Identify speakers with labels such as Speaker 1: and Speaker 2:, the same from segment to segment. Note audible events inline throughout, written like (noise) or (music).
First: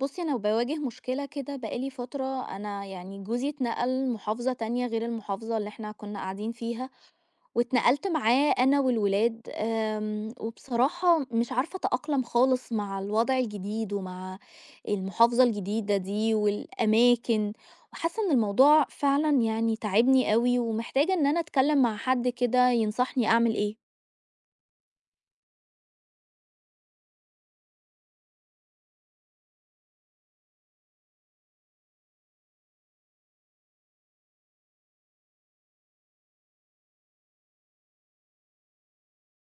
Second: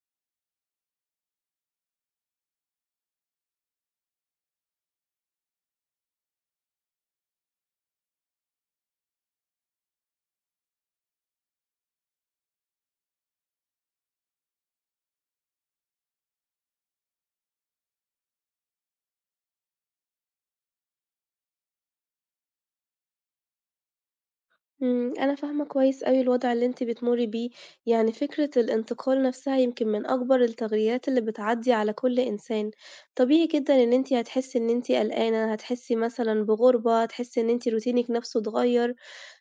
Speaker 1: بُصّي، أنا باواجه مشكلة كده بقى لي فترة، أنا يعني جوزي اتنقل محافظة تانية غير المحافظة اللي إحنا كنا قاعدين فيها، واتنقلت معاه أنا والولاد، وبصراحة مش عارفة أتأقلم خالص مع الوضع الجديد ومع المحافظة الجديدة دي والأماكن، وحاسة إن الموضوع فعلًا يعني تاعبني أوي، ومحتاجة إن أنا أتكلم مع حد كده ينصحني أعمل إيه.
Speaker 2: أنا فاهمة كويس أوي الوضع اللي أنتِ بتمُرّي بيه، يعني فكرة الانتقال نفْسها يمكن من أكبر التغييرات اللي بتعدّي على كلّ إنسان، طبيعي جدًا إن أنتِ هتحسّي إن أنتِ قلقانة، هتحسّي مثلًا بغُربة، هتحسّي إن أنتِ روتينِك نفْسه اتغيّر،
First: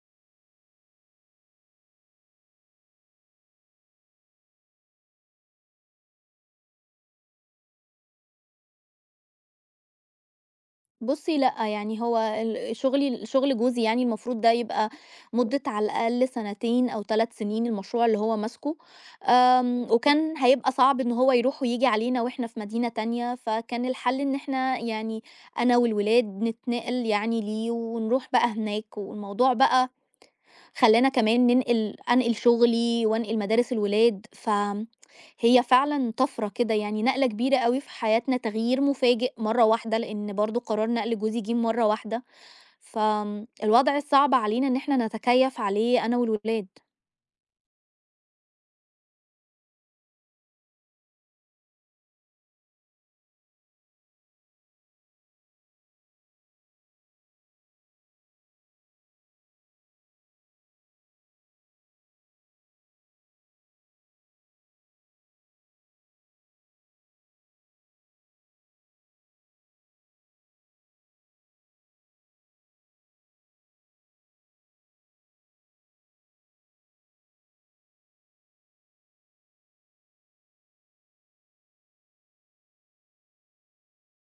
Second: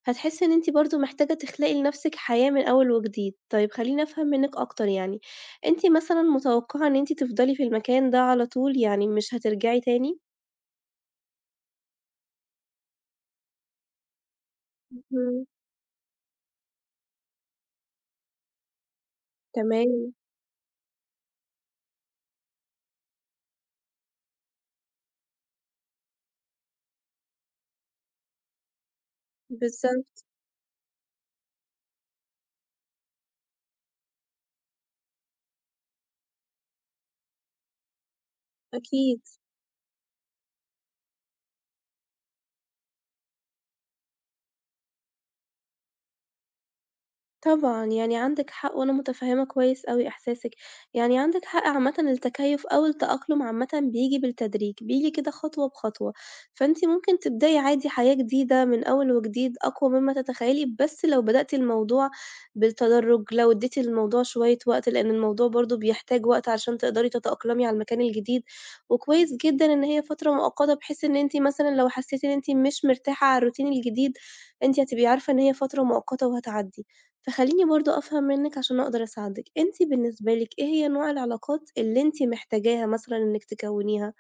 Speaker 2: هتحسّي إن أنتِ برضه محتاجة تخلقي لنفْسِك حياة من أول وجديد. طيب خلّيني أفهم منِّك أكتر يعني، أنتِ مثلًا متوقّعة إن أنتِ تفضلي في المكان ده على طول، يعني مش هترجعي تاني؟
Speaker 1: بُصّي لأ، يعني هو شغلي شغل جوزي يعني المفروض ده يبقى
Speaker 2: اهم،
Speaker 1: مدة على الأقل سنتين أو 3 سنين المشروع اللي هو ماسكه،
Speaker 2: تمام،
Speaker 1: وكان هيبقى صعب إن هو يروح وييجي علينا وإحنا في مدينة تانية، فكان الحل إن إحنا يعني أنا والولاد نتنقل يعني ليه ونروح بقى هناك، والموضوع بقى
Speaker 2: بالضبط،
Speaker 1: خلّانا كمان أنقل شغلي وأنقل مدارس الولاد، فهي فعلًا طَفرة كده يعني نقلة كبيرة أوي في حياتنا، تغيير
Speaker 2: أكيد.
Speaker 1: مفاجئ مرّة واحدة، لإن برضه قرار نقل جوزي جِه مرّة واحدة، الوضع صعب علينا إن إحنا نتكيّف عليه أنا والولاد.
Speaker 2: طبعًا، يعني عندِك حق وأنا متفهّمة كويس أوي إحساسِك، يعني عندِك حق عامةً التكيُّف أو التأقلم عامةً بييجي بالتدريج، بييجي كده خطوة بخطوة، فأنتِ ممكن تبدئي عادي حياة جديدة من أول وجديد أقوى مما تتخيّلي، بس لو بدأتِ الموضوع بالتدرُّج، لو ادّيتِ للموضوع شوية وقت، لإن الموضوع برضه بيحتاج وقت عشان تقدري تتأقلمي على المكان الجديد، وكويس جدًا إن هي فترة مؤقتة بحيث إن أنتِ مثلًا لو حسّيتِ إن أنتِ مش مرتاحة على الروتين الجديد، أنتِ هتبقي عارفة إن هي فترة مؤقتة وهتعدّي. فخلّيني برضه أفهم منِّك عشان أقدر أساعدِك، أنتِ بالنسبة لِك إيه هي نوع العلاقات اللي أنتِ محتاجاها مثلًا إنِّك تكوّنيها؟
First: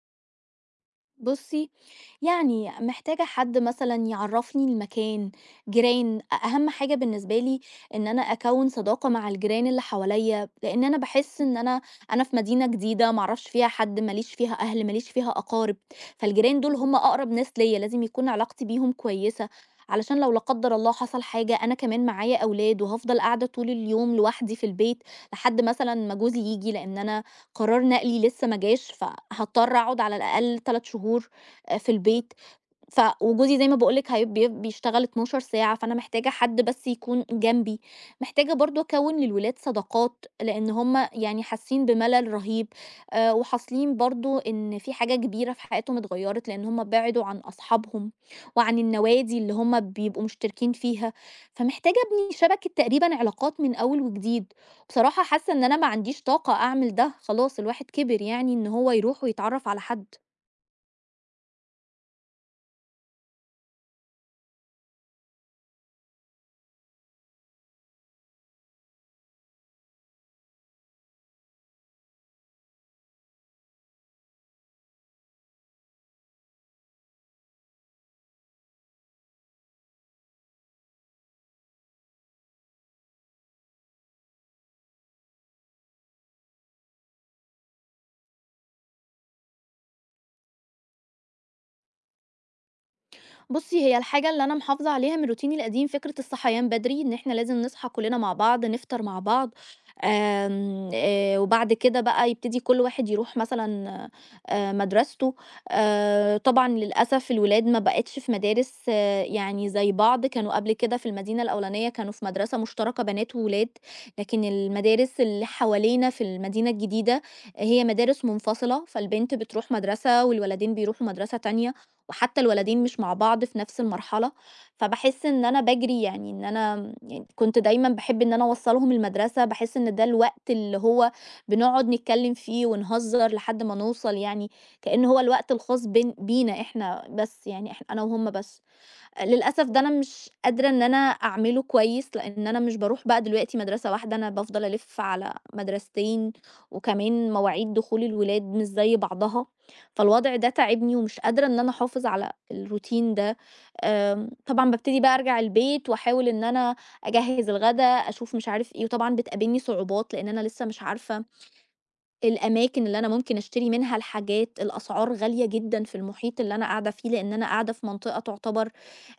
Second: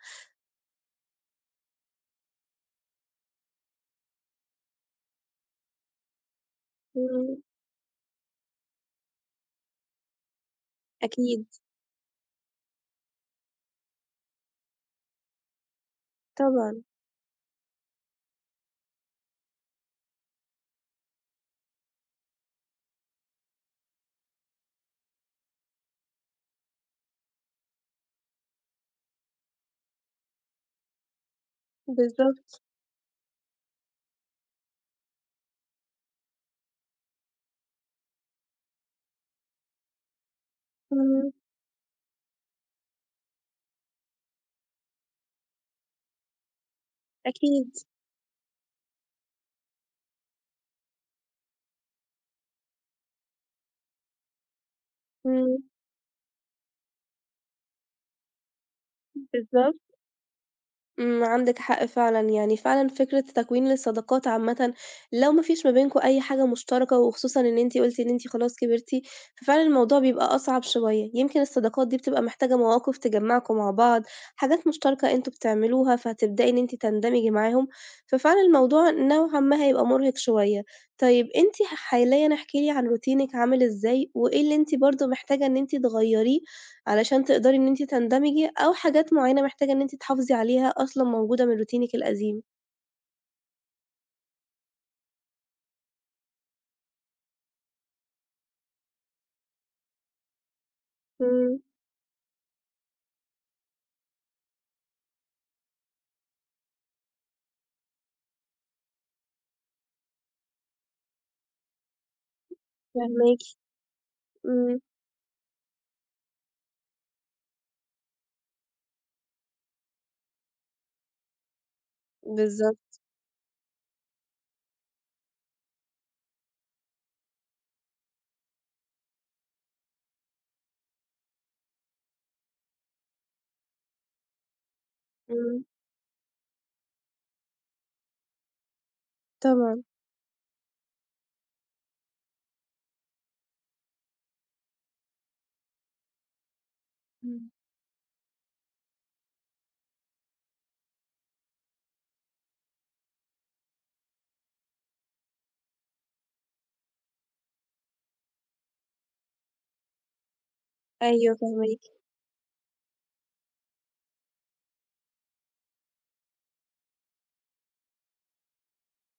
Speaker 1: بُصّي، يعني محتاجة حد مثلًا يعرّفني المكان، جيران، أهم حاجة
Speaker 2: إمم،
Speaker 1: بالنسبة لي إن أنا أكوّن صداقة مع الجيران اللي حواليّا، لإن أنا باحس
Speaker 2: أكيد،
Speaker 1: إن أنا في مدينة جديدة ما أعرفش فيها حد، ما ليش فيها أهل، ما ليش فيها أقارب، فالجيران دول
Speaker 2: طبعًا،
Speaker 1: هم أقرب ناس ليّا، لازم يكون علاقتي بيهم كويسة، علشان لو لا قدّر الله حصل حاجة أنا كمان معايا أولاد وهافضل قاعدة طول اليوم لوحدي في البيت لحد مثلًا ما جوزي ييجي، لإن أنا قرار نقلي لسه ما جاش، فهاضطر أقعد على الأقل 3 شهور في البيت
Speaker 2: بالضبط،
Speaker 1: فوجوزي زي ما باقول لِك هي بي بيشتغل 12 ساعة، فأنا محتاجة حد بس يكون جنبي، محتاجة برضه أكوّن للولاد صداقات، لإن هُم
Speaker 2: إمم،
Speaker 1: يعني حاسين بملل رهيب، وحاصلين برضه إن في حاجة كبيرة في حياتهم اتغيّرت، لإن هُم بعدوا عن
Speaker 2: أكيد،
Speaker 1: أصحابهم وعن النوادي اللي هُم بيبقوا مشتركين فيها، فمحتاجة أبني شبكة تقريبًا علاقات من أول وجديد. بصراحة حاسة
Speaker 2: إمم،
Speaker 1: إن أنا ما عنديش طاقة أعمل ده، خلاص الواحد كبر يعني إن هو يروح ويتعرّف على
Speaker 2: بالضبط.
Speaker 1: حد.
Speaker 2: عندِك حق فعلًا، يعني فعلًا فكرة تكوين الصداقات عامةً لو ما فيش ما بينكم أي حاجة مشتركة، وخصوصًا إن أنتِ قُلتِ إن أنتِ خلاص كبرتِ، ففعلًا الموضوع بيبقى أصعب شوية، يمكن الصداقات دي بتبقى محتاجة مواقف تجمّعكم مع بعض، حاجات مشتركة أنتم بتعملوها، فهتبدئي إن أنتِ تندمجي معاهم، ففعلًا الموضوع نوعًا ما هيبقى مرهق شوية. طيب أنتِ حاليًا احكي لي عن روتينِك عامل إزاي، وإيه اللي أنتِ برضه محتاجة إن أنتِ تغيّريه علشان تقدري إن أنتِ تندمجي، أو حاجات معيّنة محتاجة إن أنتِ تحافظي عليها أصلًا موجودة من روتينِك القديم.
Speaker 1: بُصّي، هي الحاجة اللي أنا محافظة عليها من روتيني القديم فكرة الصحيان بدري، إن إحنا لازم نصحى كلنا مع بعض، نفطر مع بعض، آمم،
Speaker 2: إمم،
Speaker 1: وبعد كده بقى يبتدي كل واحد يروح مثلًا مدرسته. طبعًا للأسف الولاد ما بقتش في مدارس يعني زي بعض، كانوا قبل كده في المدينة الأولانية كانوا في مدرسة مشتركة بنات
Speaker 2: فاهماكِ،
Speaker 1: وولاد، لكن
Speaker 2: إمم،
Speaker 1: المدارس اللي حوالينا في المدينة الجديدة هي مدارس منفصلة، فالبنت بتروح مدرسة والولدين بيروحوا مدرسة تانية. وحتى الولدين
Speaker 2: بالضبط،
Speaker 1: مش مع بعض في نفس المرحلة، فباحس إن أنا باجري يعني إن أنا م يعني كنت دايمًا باحب إن أنا أوصّلهم المدرسة، باحس إن ده الوقت اللي هو بنقعد نتكلّم فيه ونهزّر لحد ما نوصل يعني، كأنه هو الوقت
Speaker 2: إمم،
Speaker 1: الخاص بينا إحنا بس يعني أنا وهُم بس. للأسف ده
Speaker 2: طبعًا،
Speaker 1: أنا مش قادرة إن أنا أعمله كويس، لإن أنا مش باروح بقى دلوقتي مدرسة واحدة، أنا بافضل ألِف على مدرستين، وكمان
Speaker 2: إمم،
Speaker 1: مواعيد دخول الولاد مش زي بعضها، فالوضع ده تاعبني ومش قادرة إن أنا أحافظ على الروتين ده. طبعًا بابتدي بقى أرجع البيت وأحاول إن أنا أجهّز الغدا، أشوف مش عارف إيه، وطبعًا بتقابلني صعوبات لإن أنا لسه مش عارفة
Speaker 2: أيوه فاهماكِ،
Speaker 1: الأماكن اللي أنا ممكن أشتري منها الحاجات، الأسعار غالية جدًا في المحيط اللي أنا قاعدة فيه، لإن أنا قاعدة في منطقة تعتبر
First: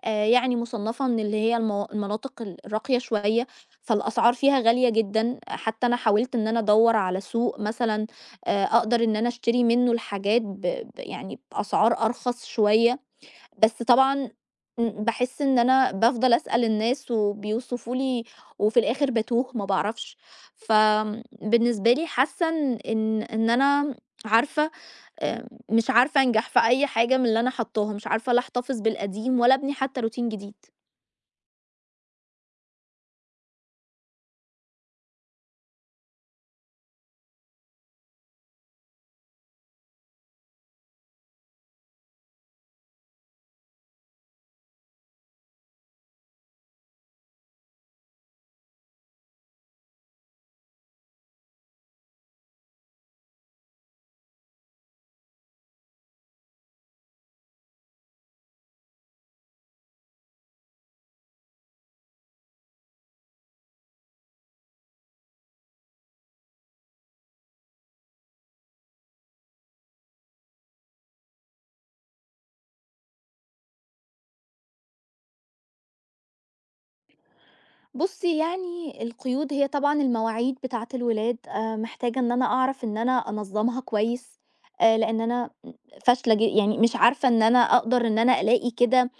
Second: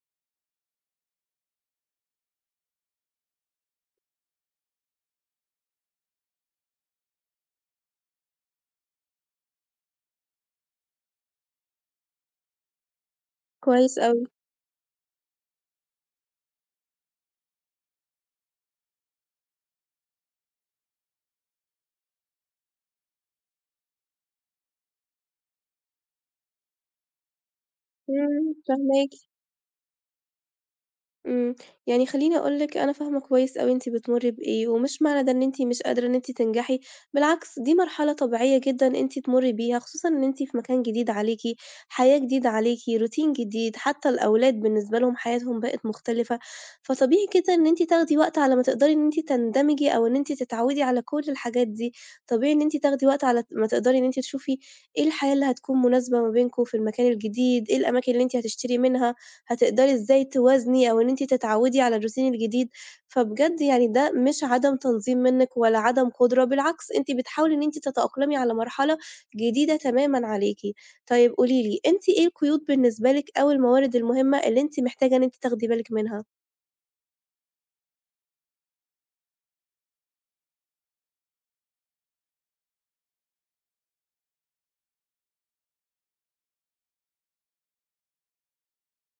Speaker 1: يعني مُصنّفة من اللي هي المناطق الراقية شوية، فالأسعار فيها غالية جدًا، حتى أنا حاولت إن أنا أدوّر على سوق مثلًا أقدر إن أنا أشتري منه الحاجات ب ب يعني بأسعار أرخص شوية. بس
Speaker 2: كويس أوي،
Speaker 1: طبعًا باحس إن أنا بافضل أسأل الناس وبيوصفوا لي وفي الآخر باتوه ما باعرفش، فبالنسبة لي حاسة إن أنا عارفة مش عارفة أنجح في أي حاجة من اللي أنا حاطاها، مش عارفة لا
Speaker 2: إمم،
Speaker 1: أحتفظ
Speaker 2: فاهماكِ.
Speaker 1: بالقديم ولا أبني حتى روتين جديد.
Speaker 2: إمم، يعني خلّيني أقول لِك أنا فاهمة كويس أوي أنتِ بتمُرّي بإيه، ومش معنى ده إن أنتِ مش قادرة إن أنتِ تنجحي، بالعكس دي مرحلة طبيعية جدًا أنتِ تمُرّي بيها، خصوصًا إن أنتِ في مكان جديد عليكِ، حياة جديدة عليكِ، روتين جديد، حتى الأولاد بالنسبة لهم حياتهم بقت مختلفة، فطبيعي جدًا إن أنتِ تاخدي وقت على ما تقدري إن أنتِ تندمجي أو إن أنتِ تتعوّدي على كل الحاجات دي، طبيعي إن أنتِ تاخدي وقت على ما تقدري إن أنتِ تشوفي إيه الحياة اللي هتكون مناسبة ما بينكم في المكان الجديد، إيه الأماكن اللي أنتِ هتشتري منها. هتقدري إزاي توازني أو إن أنتِ تتعودي على الroutine الجديد، فبجد يعني ده مش عدم تنظيم منِّك ولا عدم قدرة، بالعكس أنتِ بتحاولي إن أنتِ تتأقلمي على مرحلة جديدة تمامًا عليكِ. طيب قولي لي، أنتِ إيه القيود بالنسبة لِك أو الموارد المهمة اللي أنتِ محتاجة إن أنتِ تاخدي بالِك منها؟
Speaker 1: بُصّي، يعني القيود هي طبعًا المواعيد بتاعة الولاد، محتاجة إن أنا أعرف إن أنا أنظّمها كويس، لإن أنا م فاشلة يعني مش عارفة إن أنا أقدر إن أنا ألاقي كده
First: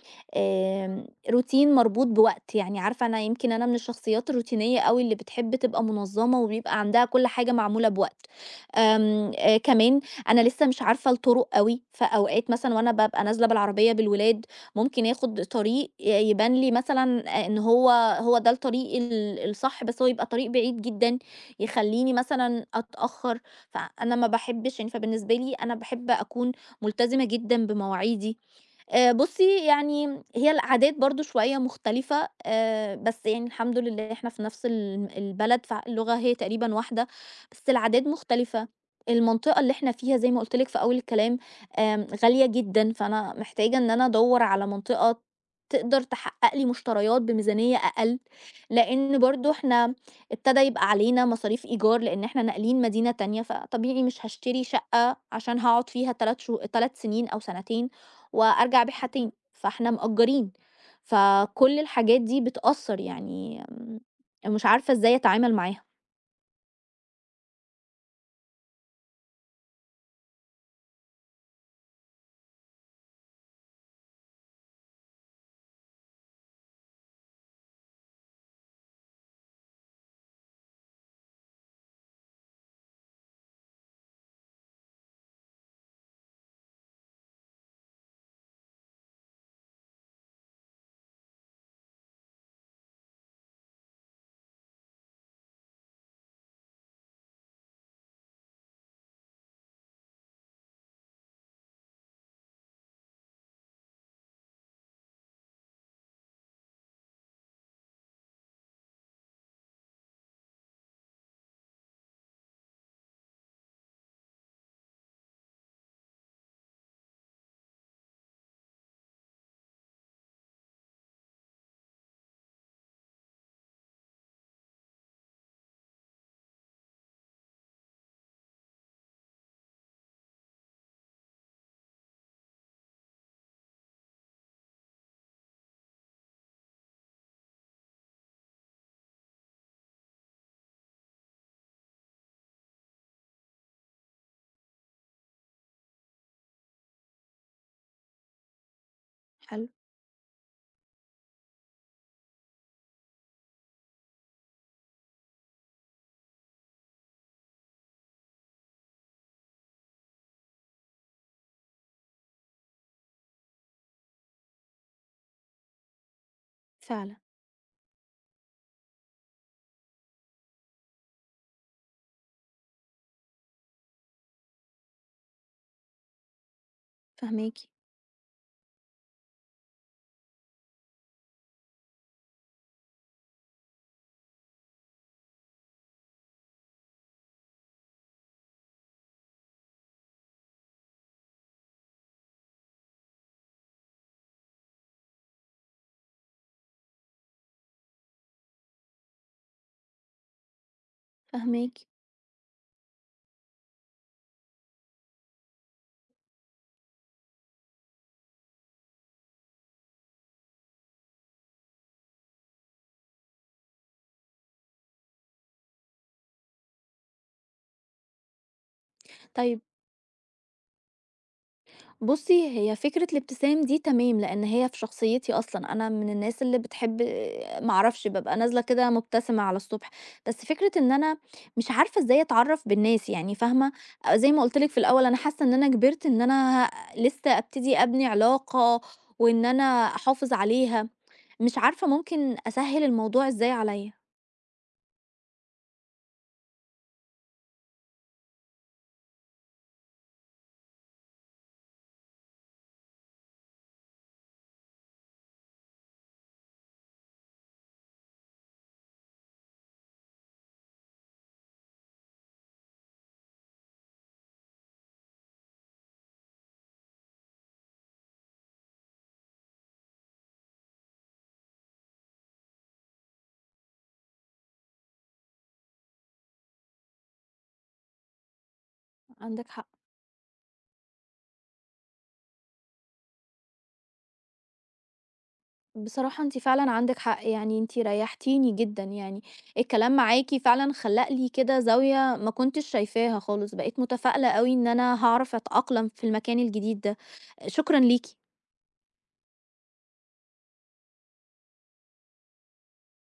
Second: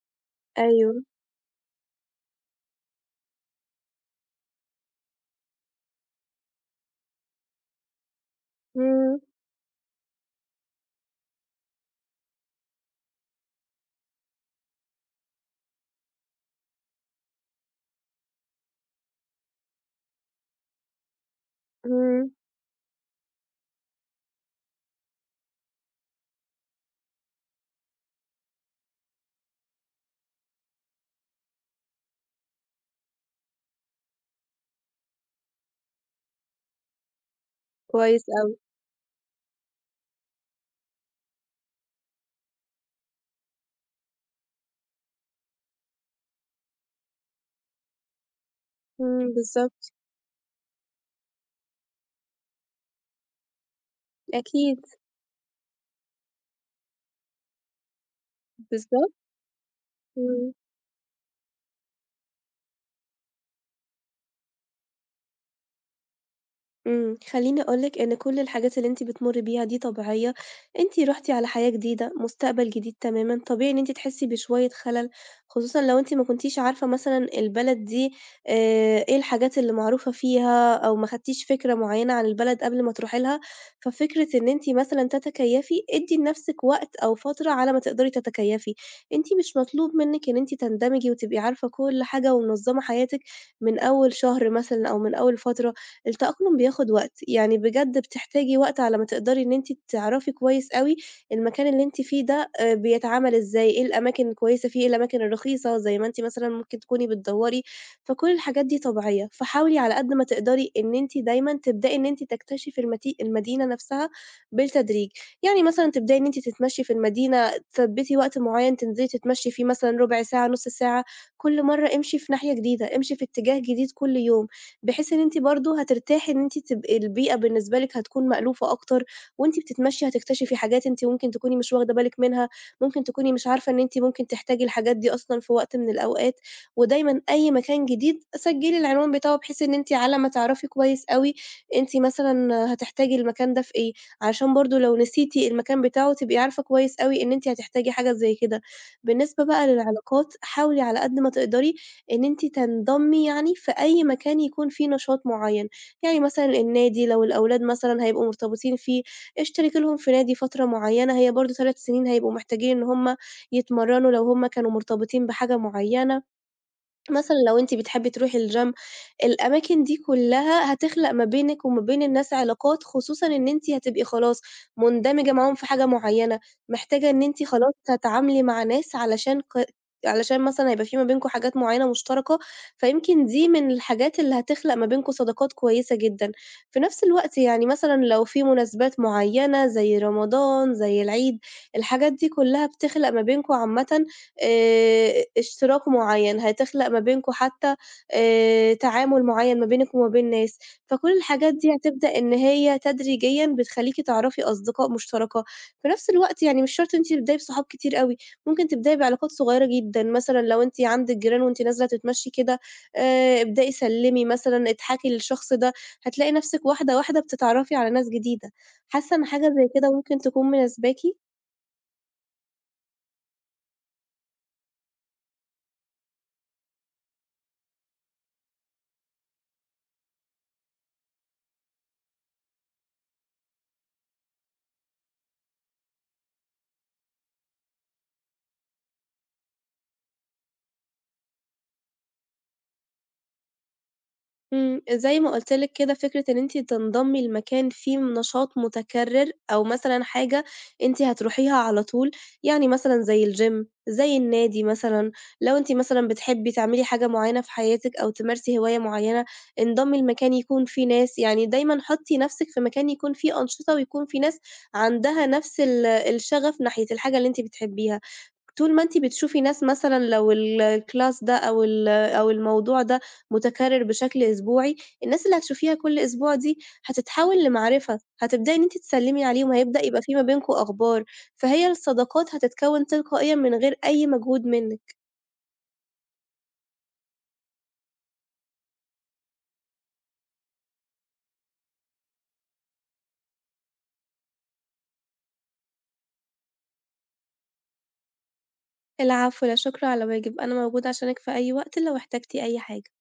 Speaker 2: أيوه،
Speaker 1: آمم routine مربوط بوقت، يعني عارفة أنا يمكن أنا من الشخصيات الروتينية أوي اللي بتحب تبقى منظّمة وبيبقى عندها كل حاجة معمولة بوقت.
Speaker 2: إمم،
Speaker 1: آمم كمان أنا لسه مش عارفة الطرق أوي، فأوقات مثلًا وأنا بابقى نازلة بالعربية بالولاد ممكن ياخد طريق يبان لي مثلًا إن هو ده الطريق الصح، بس هو يبقى طريق بعيد جدًا، يخلّيني
Speaker 2: إمم،
Speaker 1: مثلًا أتأخّر، فأنا ما باحبش يعني فبالنسبة لي أنا باحب أكون ملتزمة جدًا بمواعيدي. بُصّي، يعني هي العادات برضه شوية مختلفة، بس يعني الحمد لله إحنا في نفس البلد، فاللغة هي تقريبًا واحدة، بس العادات
Speaker 2: كويس أوي،
Speaker 1: مختلفة. المنطقة اللي إحنا فيها زي ما قُلت لِك في أول الكلام، غالية جدًا، فأنا محتاجة إن أنا أدوّر على منطقة تقدر تحقق لي مشتريات بميزانية أقل، لإن
Speaker 2: إمم،
Speaker 1: برضه
Speaker 2: بالضبط،
Speaker 1: إحنا ابتدى يبقى علينا مصاريف إيجار، لإن إحنا ناقلين مدينة تانية، فطبيعي مش هاشتري
Speaker 2: أكيد،
Speaker 1: شقة عشان هاقعد فيها 3 سنين أو سنتين. وأرجع أبيعها
Speaker 2: بالضبط،
Speaker 1: تاني، فإحنا مأجّرين،
Speaker 2: إمم.
Speaker 1: فكل الحاجات دي بتأثّر يعني مش عارفة إزاي أتعامل معاها.
Speaker 2: خلّيني أقول لِك إن كل الحاجات اللي أنتِ بتمُرّي بيها دي طبيعية، أنتِ رُحتِ على حياة جديدة، مستقبل جديد تمامًا، طبيعي إن أنتِ تحسّي بشوية خَلَل، خصوصًا لو أنتِ ما كنتيش عارفة مثلًا البلد دي إيه الحاجات اللي معروفة فيها أو ما خدتيش فكرة معيّنة عن البلد قبل ما تروحي لها، ففكرة إن أنتِ مثلًا تتكيّفي، ادّي لنَفْسِك وقت أو فترة على ما تقدري تتكيّفي، أنتِ مش مطلوب منِّك إن أنتِ تندمجي وتبقي عارفة كل حاجة ومنظّمة حياتِك من أول شهر مثلًا أو من أول فترة. التأقلم بياخد وقت، يعني بجد بتحتاجي وقت على ما تقدري إن أنتِ تعرفي كويس أوي المكان اللي أنتِ فيه ده بيتعامل إزاي، إيه الأماكن الكويسة فيه، إيه الأماكن الرخيصة زي ما أنتِ مثلًا ممكن تكوني بتدوّري، فكل الحاجات دي طبيعية، فحاولي على قد ما تقدري إن أنتِ دايمًا تبدئي إن أنتِ تكتشفي المدينة نفسها بالتدريج، يعني مثلًا تبدئي إن أنتِ تتمشي في المدينة، تثبّتي وقت معيّن تنزلي تتمشي فيه مثلًا ربع ساعة، نُص ساعة، كل مرّة امشي في ناحية جديدة، امشي في اتجاه جديد كل يوم. بحيث إن أنتِ برضه هترتاحي إن أنتِ تبقي البيئة بالنسبة لِك هتكون مألوفة أكتر، وأنتِ بتتمشّي هتكتشفي حاجات أنتِ ممكن تكوني مش واخدة بالِك منها، ممكن تكوني مش عارفة إن أنتِ ممكن تحتاجي الحاجات دي أصلًا في وقت من الأوقات، ودايمًا أي مكان جديد سجّلي العنوان بتاعه بحيث إن أنتِ على ما تعرفي كويس أوي أنتِ مثلًا هتحتاجي المكان ده في إيه، علشان برضه لو نسيتِ المكان بتاعه تبقي عارفة كويس أوي إن أنتِ هتحتاجي حاجة زي كده. بالنسبة بقى
Speaker 1: حلو،
Speaker 2: للعلاقات، حاولي على قد ما تقدري إن أنتِ تنضمي يعني في أي مكان يكون فيه نشاط معيّن، يعني مثلًا النادي لو الأولاد مثلًا هيبقوا مرتبطين فيه، اشتركي لهم في نادي فترة معيّنة، هي برضه 3 سنين هيبقوا محتاجين إن هُم يتمرّنوا لو هُم كانوا مرتبطين بحاجة معيّنة.
Speaker 1: فعلًا،
Speaker 2: مثلًا لو أنتِ بتحبي تروحي الgym الأماكن دي كلّها هتخلق ما بينِك وما بين الناس علاقات، خصوصًا إن أنتِ هتبقي خلاص مندمجة معاهم في حاجة معيّنة، محتاجة إن أنتِ
Speaker 1: فاهماكِ،
Speaker 2: خلاص تتعاملي مع ناس علشان علشان مثلًا هيبقى في ما بينكم حاجات معيّنة مشتركة، فيمكن دي من الحاجات اللي هتخلق ما بينكم صداقات كويسة جدًا. في نفس الوقت يعني مثلًا لو في مناسبات معيّنة زي رمضان، زي العيد، الحاجات دي كلّها بتخلق ما بينكم عامةً اشتراك معيّن، هتخلق ما بينكم حتى تعامل معيّن ما بينِك وما بين ناس، فكل الحاجات دي
Speaker 1: فاهماكِ.
Speaker 2: هتبدأ إن هي تدريجيًا بتخلّيكِ تعرفي أصدقاء مشتركة، في نفس الوقت يعني مش شرط إن أنتِ تبدأي بصحاب كتير أوي، ممكن تبدأي بعلاقات صغيّرة جدًا، مثلًا لو أنتِ عندِك جيران وأنتِ نازلة تتمشي كده ابدئي سلّمي مثلًا، اضحكي للشخص ده، هتلاقي نفسِك واحدة، واحدة بتتعرفي على ناس جديدة، حاسة إن حاجة
Speaker 1: طيب
Speaker 2: زي كده ممكن تكون مناسباكِ؟
Speaker 1: بُصّي، هي فكرة الابتسام دي تمام، لإن هي في شخصيتي أصلًا، أنا من الناس اللي بتحب (laughs) ما أعرفش بابقى نازلة كده مبتسمة على الصبح، بس فكرة إن أنا مش عارفة إزاي أتعرّف بالناس يعني فاهمة، زي ما قُلت لِك في الأول أنا حاسة إن أنا كبرت لسه أبتدي أبني علاقة وإن أنا أحافظ عليها، مش عارفة ممكن أسهّل الموضوع إزاي عليّا،
Speaker 2: زي ما قُلت لِك كده فكرة إن أنتِ تنضمي لمكان فيه نشاط متكرر، أو مثلًا حاجة أنتِ هتروحيها على طول، يعني مثلًا زي الGym، زي النادي مثلًا، لو أنتِ مثلًا بتحبي تعملي حاجة معيّنة في حياتِك أو تمارسي هواية معيّنة، انضمي لمكان يكون فيه ناس، يعني دايمًا حُطّي نَفْسِك في مكان يكون فيه أنشطة ويكون فيه ناس عندها نَفْس الشغف ناحية الحاجة اللي أنتِ بتحبيها. طول ما أنتِ بتشوفي ناس مثلًا لو الclass ده أو الموضوع ده متكرر بشكل أسبوعي، الناس اللي هتشوفيها كل أسبوع دي هتتحول لمعرفة، هتبدئي إن أنتِ تسلِّمي
Speaker 1: عندك
Speaker 2: عليهم،
Speaker 1: حق.
Speaker 2: هيبدأ يبقى في ما بينكم أخبار، فهي الصداقات هتتكوّن تلقائيًا من غير أي مجهود منِّك.
Speaker 1: بصراحة أنتِ فعلًا عندِك حق، يعني أنتِ ريحتيني جدًا يعني، الكلام معاكِ فعلًا خلّق لي كده زاوية ما كنتش شايفاها خالص، بقيت متفائلة أوي إن أنا هاعرف أتأقلم في المكان الجديد ده، شكرًا ليكِ.
Speaker 2: العفو، لا شكر على واجب، أنا موجودة عشانِك في أي وقت لو احتجتِ أي حاجة.